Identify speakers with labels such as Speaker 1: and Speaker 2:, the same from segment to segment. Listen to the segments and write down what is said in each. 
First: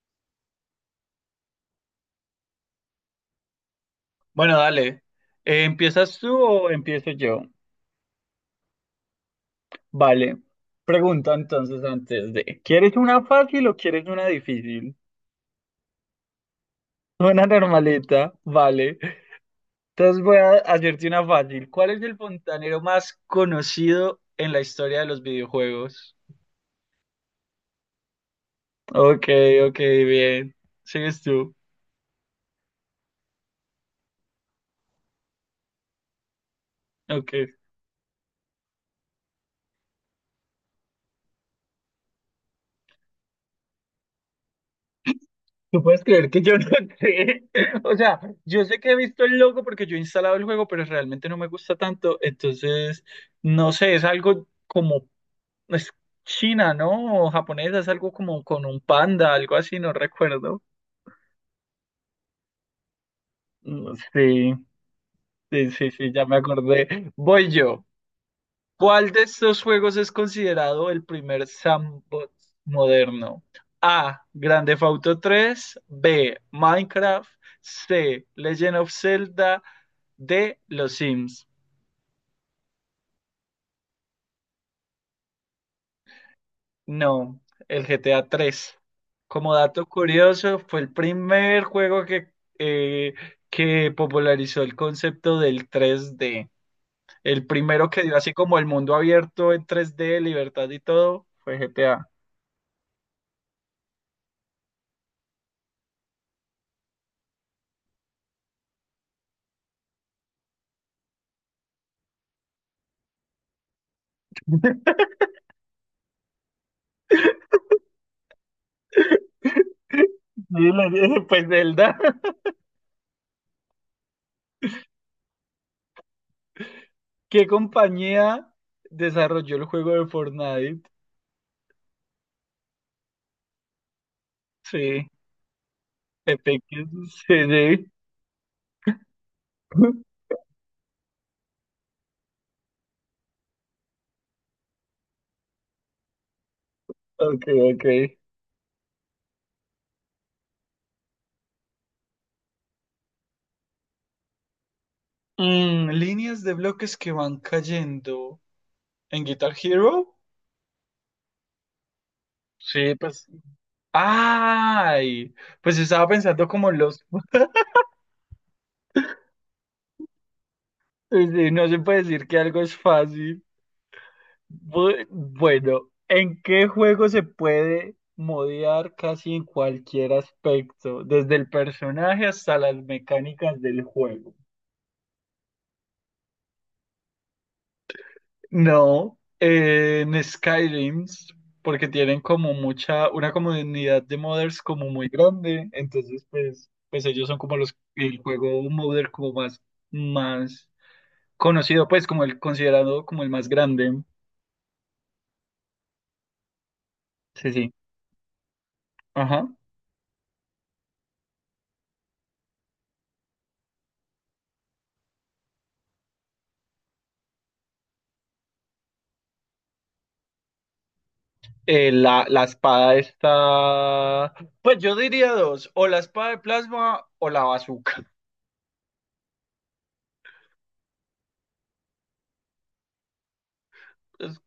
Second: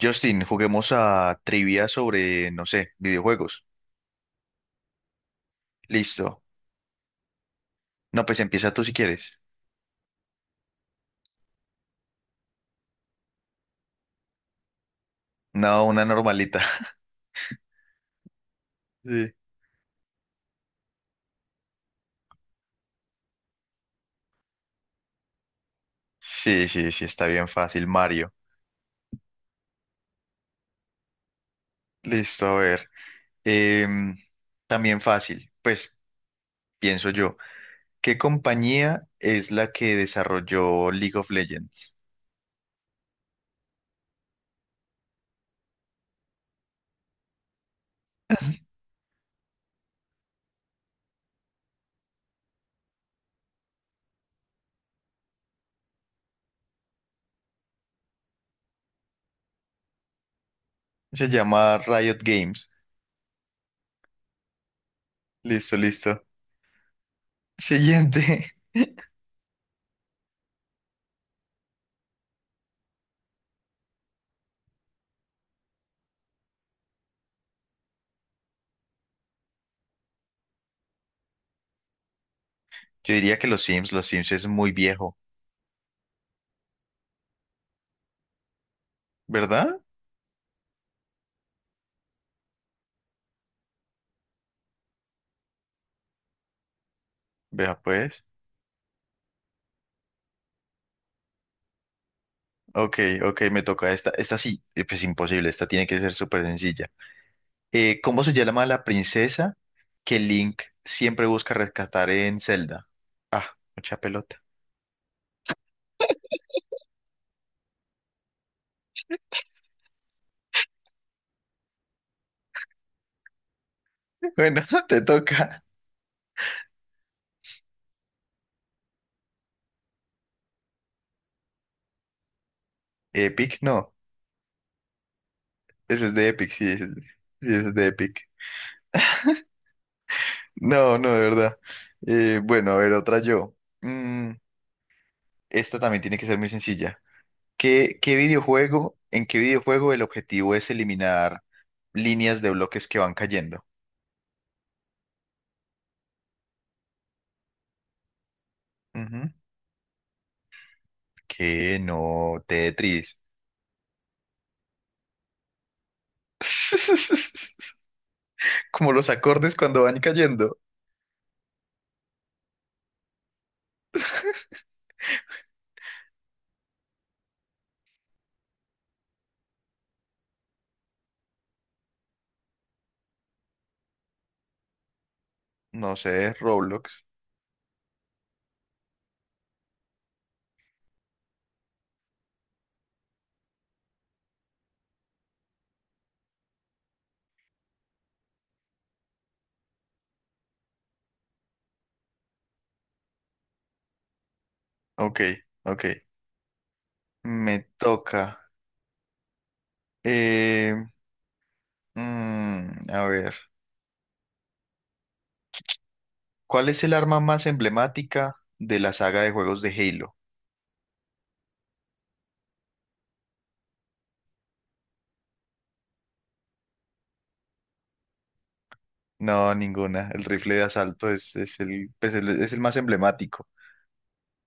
Speaker 1: Justin, juguemos a trivia sobre, no sé, videojuegos.
Speaker 2: Bueno, dale. ¿Empiezas tú
Speaker 1: Listo.
Speaker 2: o empiezo yo?
Speaker 1: No, pues empieza tú si quieres.
Speaker 2: Vale. Pregunta entonces antes de, ¿quieres una fácil o quieres una difícil?
Speaker 1: No, una normalita.
Speaker 2: Una normalita, vale. Entonces voy a hacerte una fácil. ¿Cuál es el fontanero más conocido en la historia de los videojuegos?
Speaker 1: Sí, sí, sí, sí, está bien fácil, Mario.
Speaker 2: Ok, ok, bien. Sigues tú.
Speaker 1: Listo, a ver. Em, También fácil, pues pienso yo.
Speaker 2: Ok.
Speaker 1: ¿Qué compañía es la que desarrolló League of Legends?
Speaker 2: ¿Tú puedes creer que yo no sé? O sea, yo sé que he visto el logo porque yo he instalado el juego, pero realmente no me gusta tanto. Entonces, no sé, es algo como, es China, ¿no? O japonesa, es algo como con un panda, algo así, no recuerdo.
Speaker 1: Se llama Riot Games.
Speaker 2: Mm, sí, sí,
Speaker 1: Listo,
Speaker 2: sí, sí,
Speaker 1: listo.
Speaker 2: ya me acordé. Voy yo.
Speaker 1: Siguiente.
Speaker 2: ¿Cuál de estos juegos es considerado el primer sandbox moderno? A. Grand Theft Auto 3. B. Minecraft. C. Legend of Zelda. D. Los Sims.
Speaker 1: Yo diría que los Sims es muy viejo,
Speaker 2: No, el GTA 3. Como
Speaker 1: ¿verdad?
Speaker 2: dato curioso, fue el primer juego eh, que popularizó el concepto del 3D. El
Speaker 1: Vea
Speaker 2: primero que dio
Speaker 1: pues.
Speaker 2: así como el mundo abierto en 3D, libertad y todo, fue GTA.
Speaker 1: Ok, ok, me toca esta. Esta sí, pues imposible, esta tiene que ser súper sencilla. ¿Cómo se llama la princesa que Link siempre busca rescatar en Zelda? Ah, mucha pelota.
Speaker 2: Sí, la- pues Zelda.
Speaker 1: Bueno, te toca.
Speaker 2: ¿Qué compañía desarrolló el juego de Fortnite?
Speaker 1: Epic, no.
Speaker 2: Sí,
Speaker 1: Eso es de Epic,
Speaker 2: Epic Games, sí,
Speaker 1: sí, eso es de
Speaker 2: sí.
Speaker 1: Epic. No, no, de verdad. Bueno, a ver, otra yo. Mm, esta también tiene que ser muy sencilla.
Speaker 2: Ok, ok.
Speaker 1: ¿Qué videojuego, en qué videojuego el objetivo es eliminar líneas de bloques que van cayendo?
Speaker 2: Líneas de bloques que van cayendo. ¿En Guitar Hero?
Speaker 1: Que no,
Speaker 2: Sí,
Speaker 1: Tetris.
Speaker 2: pues. ¡Ay! Pues estaba pensando como los...
Speaker 1: Como los acordes cuando van cayendo.
Speaker 2: Sí, sí, no se puede decir que algo es fácil. Bueno, ¿en qué juego se puede modear casi en cualquier aspecto? Desde el personaje hasta las mecánicas del juego.
Speaker 1: No sé, Roblox.
Speaker 2: No, en Skyrim, porque tienen como una comunidad de modders como muy grande, entonces pues, ellos son como el juego modder como más conocido, pues como el considerado como el más grande.
Speaker 1: Ok, ok.
Speaker 2: Sí,
Speaker 1: Me
Speaker 2: sí.
Speaker 1: toca.
Speaker 2: Ajá.
Speaker 1: Eh, mm, a ver. ¿Cuál es el arma más emblemática de la saga de juegos de Halo?
Speaker 2: La espada está. Pues yo diría dos: o la espada de plasma o la bazooka.
Speaker 1: No, ninguna. El rifle de asalto es el, pues, el- es el más emblemático.
Speaker 2: Es-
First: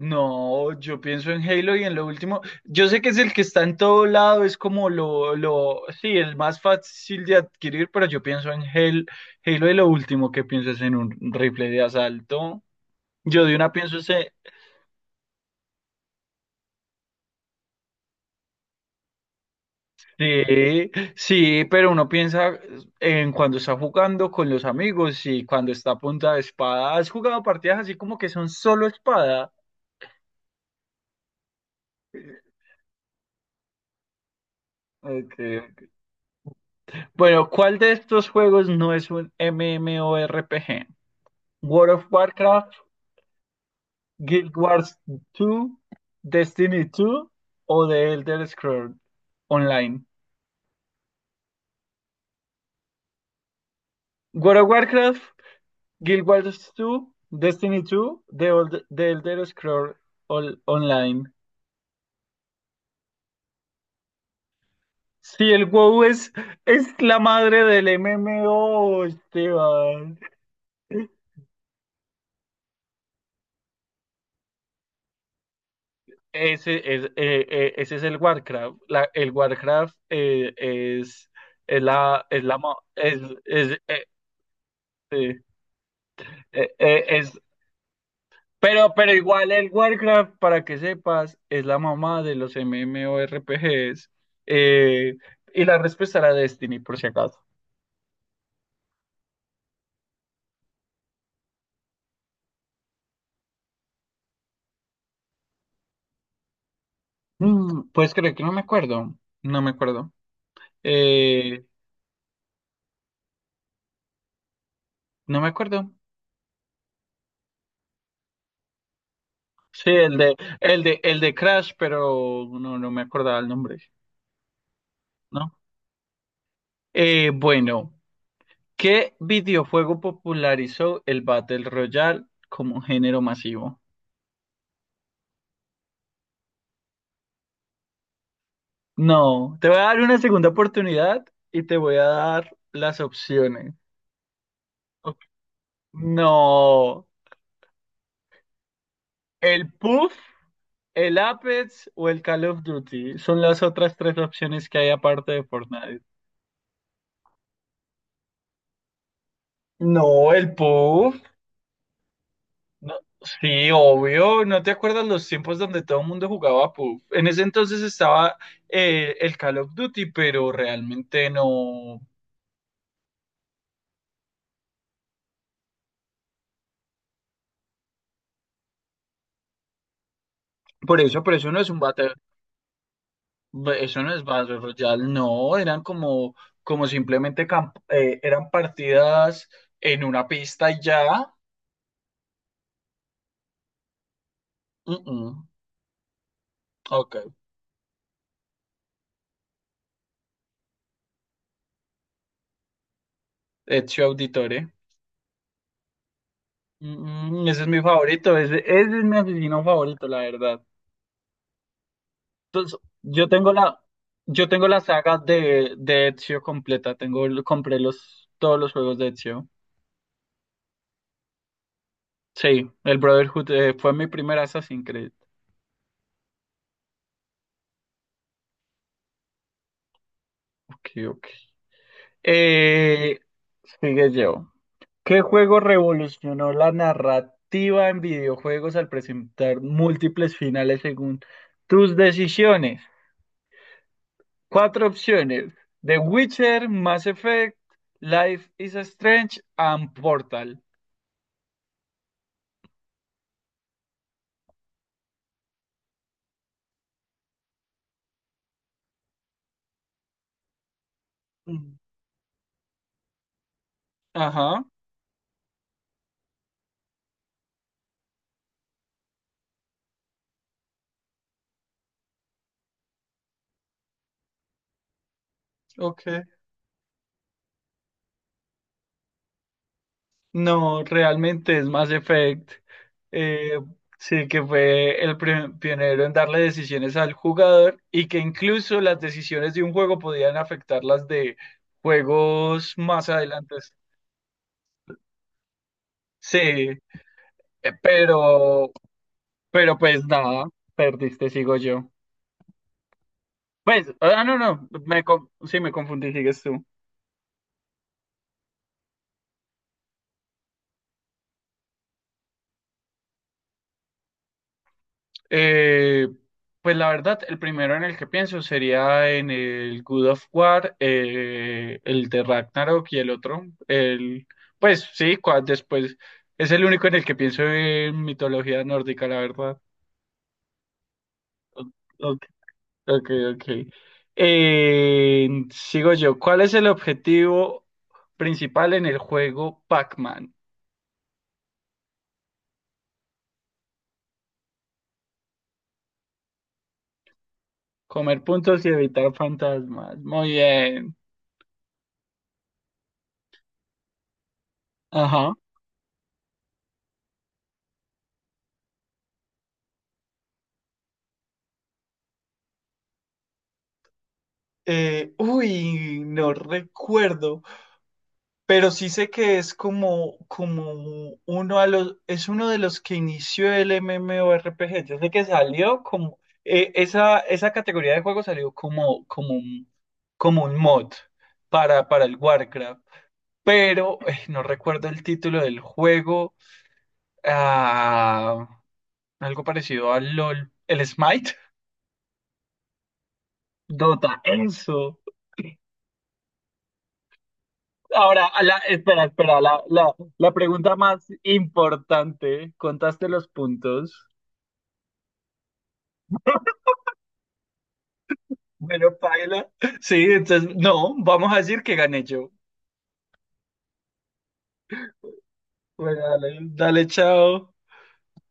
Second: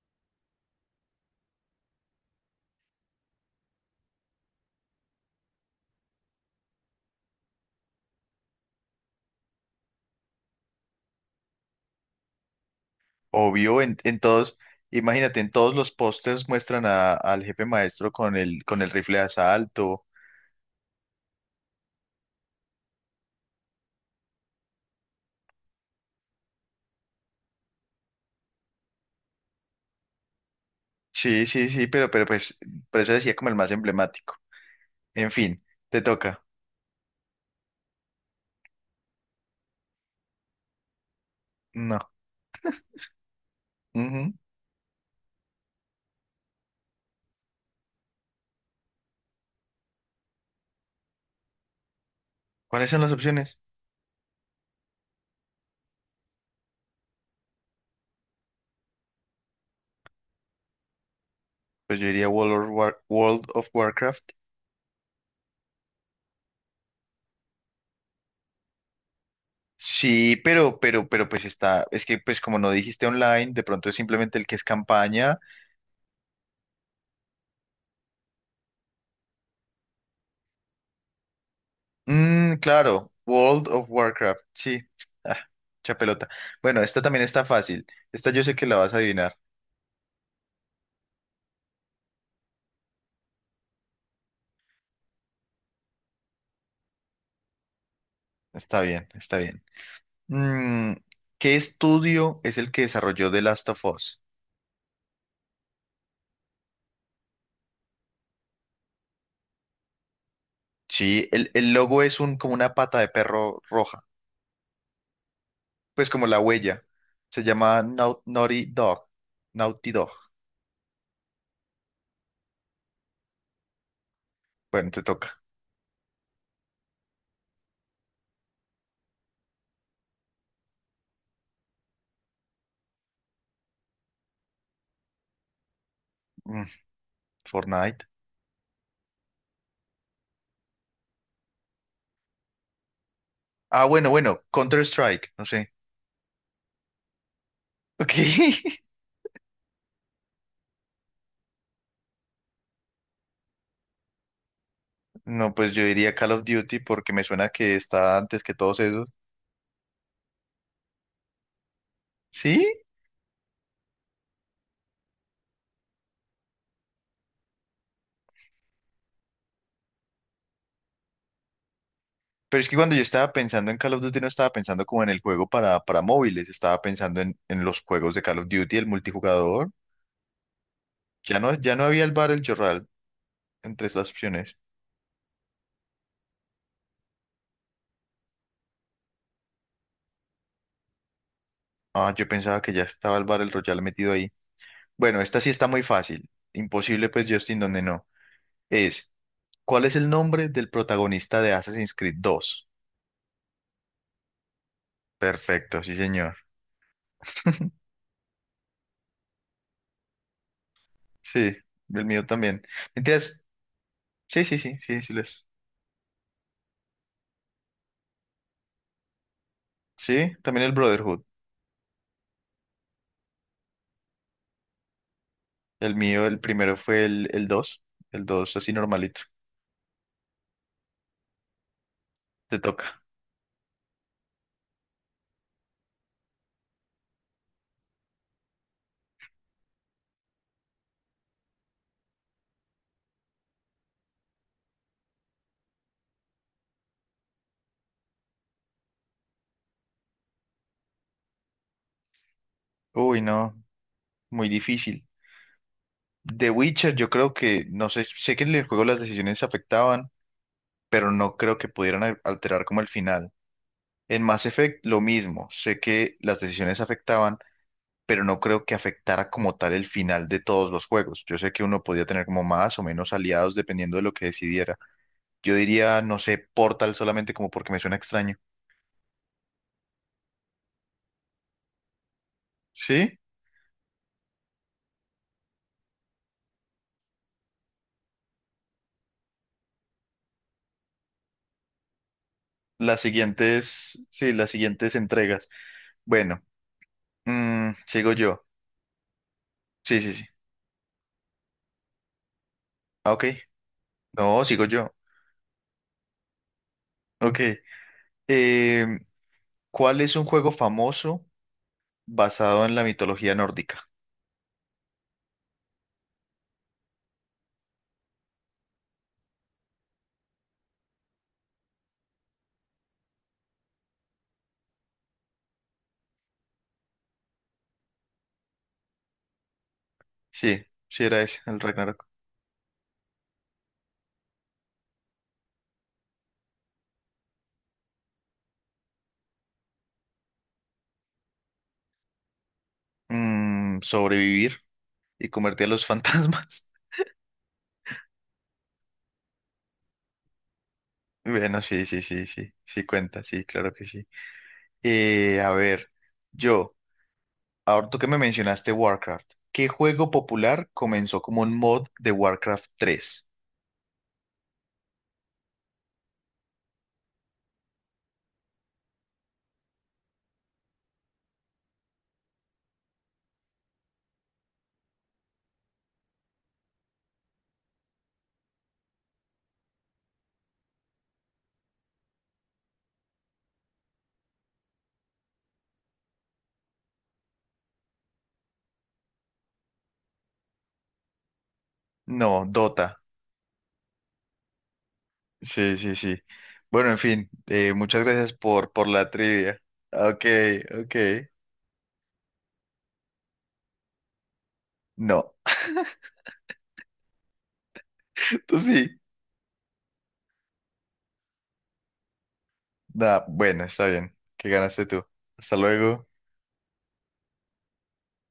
Speaker 2: No, yo pienso en Halo y en lo último. Yo sé que es el que está en todo lado, es como lo, sí, el más fácil de adquirir, pero yo pienso en Halo, Halo y lo último que pienso es en un rifle de asalto. Yo de una
Speaker 1: Obvio, en,
Speaker 2: pienso
Speaker 1: en
Speaker 2: ese.
Speaker 1: todos, imagínate, en todos los pósters muestran a- al jefe maestro con el rifle de asalto.
Speaker 2: Sí, sí, pero uno piensa en cuando está jugando con los amigos y cuando está a punta de espada. ¿Has jugado partidas así como que son solo espada?
Speaker 1: Sí, sí, sí, pero pues, por eso decía como el más emblemático. En fin,
Speaker 2: Okay.
Speaker 1: te toca.
Speaker 2: Bueno, ¿cuál de estos juegos no es un MMORPG? World of
Speaker 1: No.
Speaker 2: Warcraft,
Speaker 1: Ujú.
Speaker 2: Guild Wars 2, Destiny 2 o The Elder Scrolls Online.
Speaker 1: ¿Cuáles son las opciones?
Speaker 2: World of Warcraft, Guild Wars 2, Destiny 2, The Elder Scrolls Online.
Speaker 1: Pues yo diría World of War- World of Warcraft.
Speaker 2: Sí, el WoW es, la madre del MMO, Esteban.
Speaker 1: Sí, pero pues está, es que pues como no dijiste online, de pronto es simplemente el que es campaña.
Speaker 2: Ese es el Warcraft. El Warcraft es la, es
Speaker 1: Mm,
Speaker 2: la, mo-
Speaker 1: claro,
Speaker 2: es,
Speaker 1: World
Speaker 2: es,
Speaker 1: of
Speaker 2: eh,
Speaker 1: Warcraft, sí. Ah,
Speaker 2: eh,
Speaker 1: mucha pelota.
Speaker 2: eh,
Speaker 1: Bueno, esta
Speaker 2: eh,
Speaker 1: también
Speaker 2: es-
Speaker 1: está fácil. Esta yo sé que la vas
Speaker 2: pero,
Speaker 1: a
Speaker 2: pero
Speaker 1: adivinar.
Speaker 2: igual el Warcraft, para que sepas, es la mamá de los MMORPGs. Eh, y la respuesta era Destiny, por si acaso.
Speaker 1: Está bien, está bien. Mm, ¿qué estudio es el que desarrolló The Last of Us?
Speaker 2: ¿Puedes creer que no me acuerdo? No me acuerdo.
Speaker 1: Sí,
Speaker 2: Eh,
Speaker 1: el logo es un, como una pata de perro roja,
Speaker 2: no me acuerdo.
Speaker 1: pues como la huella. Se llama Nau- Naughty Dog.
Speaker 2: Sí,
Speaker 1: Naughty Dog.
Speaker 2: el de Crash, pero no, no me acordaba el nombre,
Speaker 1: Bueno, te toca.
Speaker 2: ¿no? Bueno, ¿qué videojuego popularizó el Battle Royale como género masivo?
Speaker 1: Mm, Fortnite.
Speaker 2: No, te voy a dar una segunda oportunidad y te voy a dar las opciones.
Speaker 1: Ah, bueno, bueno,
Speaker 2: Ok.
Speaker 1: Counter-Strike, no sé.
Speaker 2: No,
Speaker 1: Ok.
Speaker 2: el Puff, el Apex o el Call of Duty son las otras tres opciones que hay aparte de
Speaker 1: No, pues yo
Speaker 2: Fortnite.
Speaker 1: diría Call of Duty porque me suena que está antes que todos esos.
Speaker 2: No, el Puff.
Speaker 1: Sí,
Speaker 2: No, sí, obvio, ¿no te acuerdas los tiempos donde todo el mundo jugaba PUBG? En ese entonces estaba el Call of Duty, pero realmente no.
Speaker 1: pero es que cuando yo estaba pensando en Call of Duty no estaba pensando como en el juego para móviles, estaba pensando en los juegos de Call of Duty, el multijugador.
Speaker 2: Por eso,
Speaker 1: Ya no,
Speaker 2: no es
Speaker 1: ya
Speaker 2: un
Speaker 1: no había el
Speaker 2: battle,
Speaker 1: Battle Royale entre
Speaker 2: eso
Speaker 1: esas
Speaker 2: no es
Speaker 1: opciones.
Speaker 2: Battle Royale, no, eran como simplemente eran partidas en una pista y ya.
Speaker 1: Ah, yo pensaba que ya estaba el Battle Royale metido ahí.
Speaker 2: Mm,
Speaker 1: Bueno, esta
Speaker 2: mm,
Speaker 1: sí está muy fácil. Imposible,
Speaker 2: ok,
Speaker 1: pues, Justin, donde no. Es, ¿cuál es el nombre del protagonista de Assassin's Creed 2?
Speaker 2: Ezio Auditore.
Speaker 1: Perfecto, sí, señor.
Speaker 2: Ese es mi favorito, ese es mi asesino favorito, la verdad.
Speaker 1: Sí, el mío también.
Speaker 2: Entonces, yo
Speaker 1: ¿Entiendes?
Speaker 2: tengo la,
Speaker 1: Sí,
Speaker 2: yo
Speaker 1: sí,
Speaker 2: tengo
Speaker 1: sí,
Speaker 2: la
Speaker 1: sí, sí
Speaker 2: saga
Speaker 1: lo es.
Speaker 2: de Ezio completa. Compré todos los juegos de Ezio.
Speaker 1: Sí, también el Brotherhood.
Speaker 2: Sí, el Brotherhood fue mi primera Assassin's Creed.
Speaker 1: El mío, el primero fue el dos. El 2 así normalito.
Speaker 2: Ok, ok.
Speaker 1: Te toca.
Speaker 2: Eh, sigue yo. ¿Qué juego revolucionó la narrativa en videojuegos al presentar múltiples finales según tus decisiones? Cuatro opciones: The Witcher, Mass Effect, Life is Strange and Portal.
Speaker 1: Uy, no, muy difícil. The Witcher, yo creo que, no sé, sé que en el juego las decisiones afectaban, pero no creo que
Speaker 2: Mm.
Speaker 1: pudieran al- alterar como el final. En Mass
Speaker 2: Ajá,
Speaker 1: Effect lo mismo, sé que las decisiones afectaban, pero no creo que afectara como tal el final de todos los juegos. Yo sé que uno podía tener como más o menos aliados dependiendo de lo que decidiera. Yo diría,
Speaker 2: ok.
Speaker 1: no sé, Portal solamente como porque me suena extraño.
Speaker 2: No, realmente es Mass Effect.
Speaker 1: ¿Sí?
Speaker 2: eh, sí, que fue el pionero en darle decisiones al jugador y que incluso las decisiones de un juego podían afectar las de juegos
Speaker 1: Las
Speaker 2: más adelante.
Speaker 1: siguientes, sí, las siguientes entregas.
Speaker 2: Sí,
Speaker 1: Bueno, mm, sigo yo.
Speaker 2: pero, pero
Speaker 1: Sí,
Speaker 2: pues
Speaker 1: sí, sí.
Speaker 2: nada, perdiste, sigo yo.
Speaker 1: Ah, ok.
Speaker 2: Pues, ah, no,
Speaker 1: No, sigo
Speaker 2: no,
Speaker 1: yo.
Speaker 2: sí, me confundí, sigues tú.
Speaker 1: Ok. Em, ¿Cuál es un juego famoso basado en la mitología nórdica?
Speaker 2: Eh, pues la verdad, el primero en el que pienso sería en el Good of War, el de Ragnarok y el otro, pues sí, después es el único en el que pienso en mitología nórdica, la verdad.
Speaker 1: Sí, sí era ese, el
Speaker 2: O-
Speaker 1: Ragnarok.
Speaker 2: Ok, ok, ok. Sigo yo. ¿Cuál es el objetivo principal en el juego Pac-Man?
Speaker 1: Mm, sobrevivir y convertir a los fantasmas.
Speaker 2: Comer puntos y evitar fantasmas. Muy bien.
Speaker 1: Bueno, sí, sí, sí, sí, sí cuenta, sí, claro que sí. A ver, yo, ahora tú que me mencionaste Warcraft, ¿qué juego popular comenzó como un mod de Warcraft tres?
Speaker 2: Uy, no recuerdo, pero sí sé que es como es uno de los que inició el MMORPG. Yo sé que salió como esa categoría de juego salió como un mod para el Warcraft, pero no recuerdo el título del juego. Ah, algo parecido al LOL, el Smite,
Speaker 1: No, Dota.
Speaker 2: Dota, eso.
Speaker 1: Sí, sí, sí. Bueno, en fin, muchas
Speaker 2: Ahora,
Speaker 1: gracias por
Speaker 2: espera,
Speaker 1: la
Speaker 2: espera,
Speaker 1: trivia.
Speaker 2: la, la,
Speaker 1: Ok,
Speaker 2: la pregunta
Speaker 1: ok.
Speaker 2: más importante, ¿contaste los puntos?
Speaker 1: No, tú
Speaker 2: Bueno,
Speaker 1: sí.
Speaker 2: paila. Sí, entonces, no, vamos a decir que gané yo.
Speaker 1: Nah, bueno, está bien, que ganaste tú. Hasta
Speaker 2: Bueno,
Speaker 1: luego.
Speaker 2: dale, dale, chao.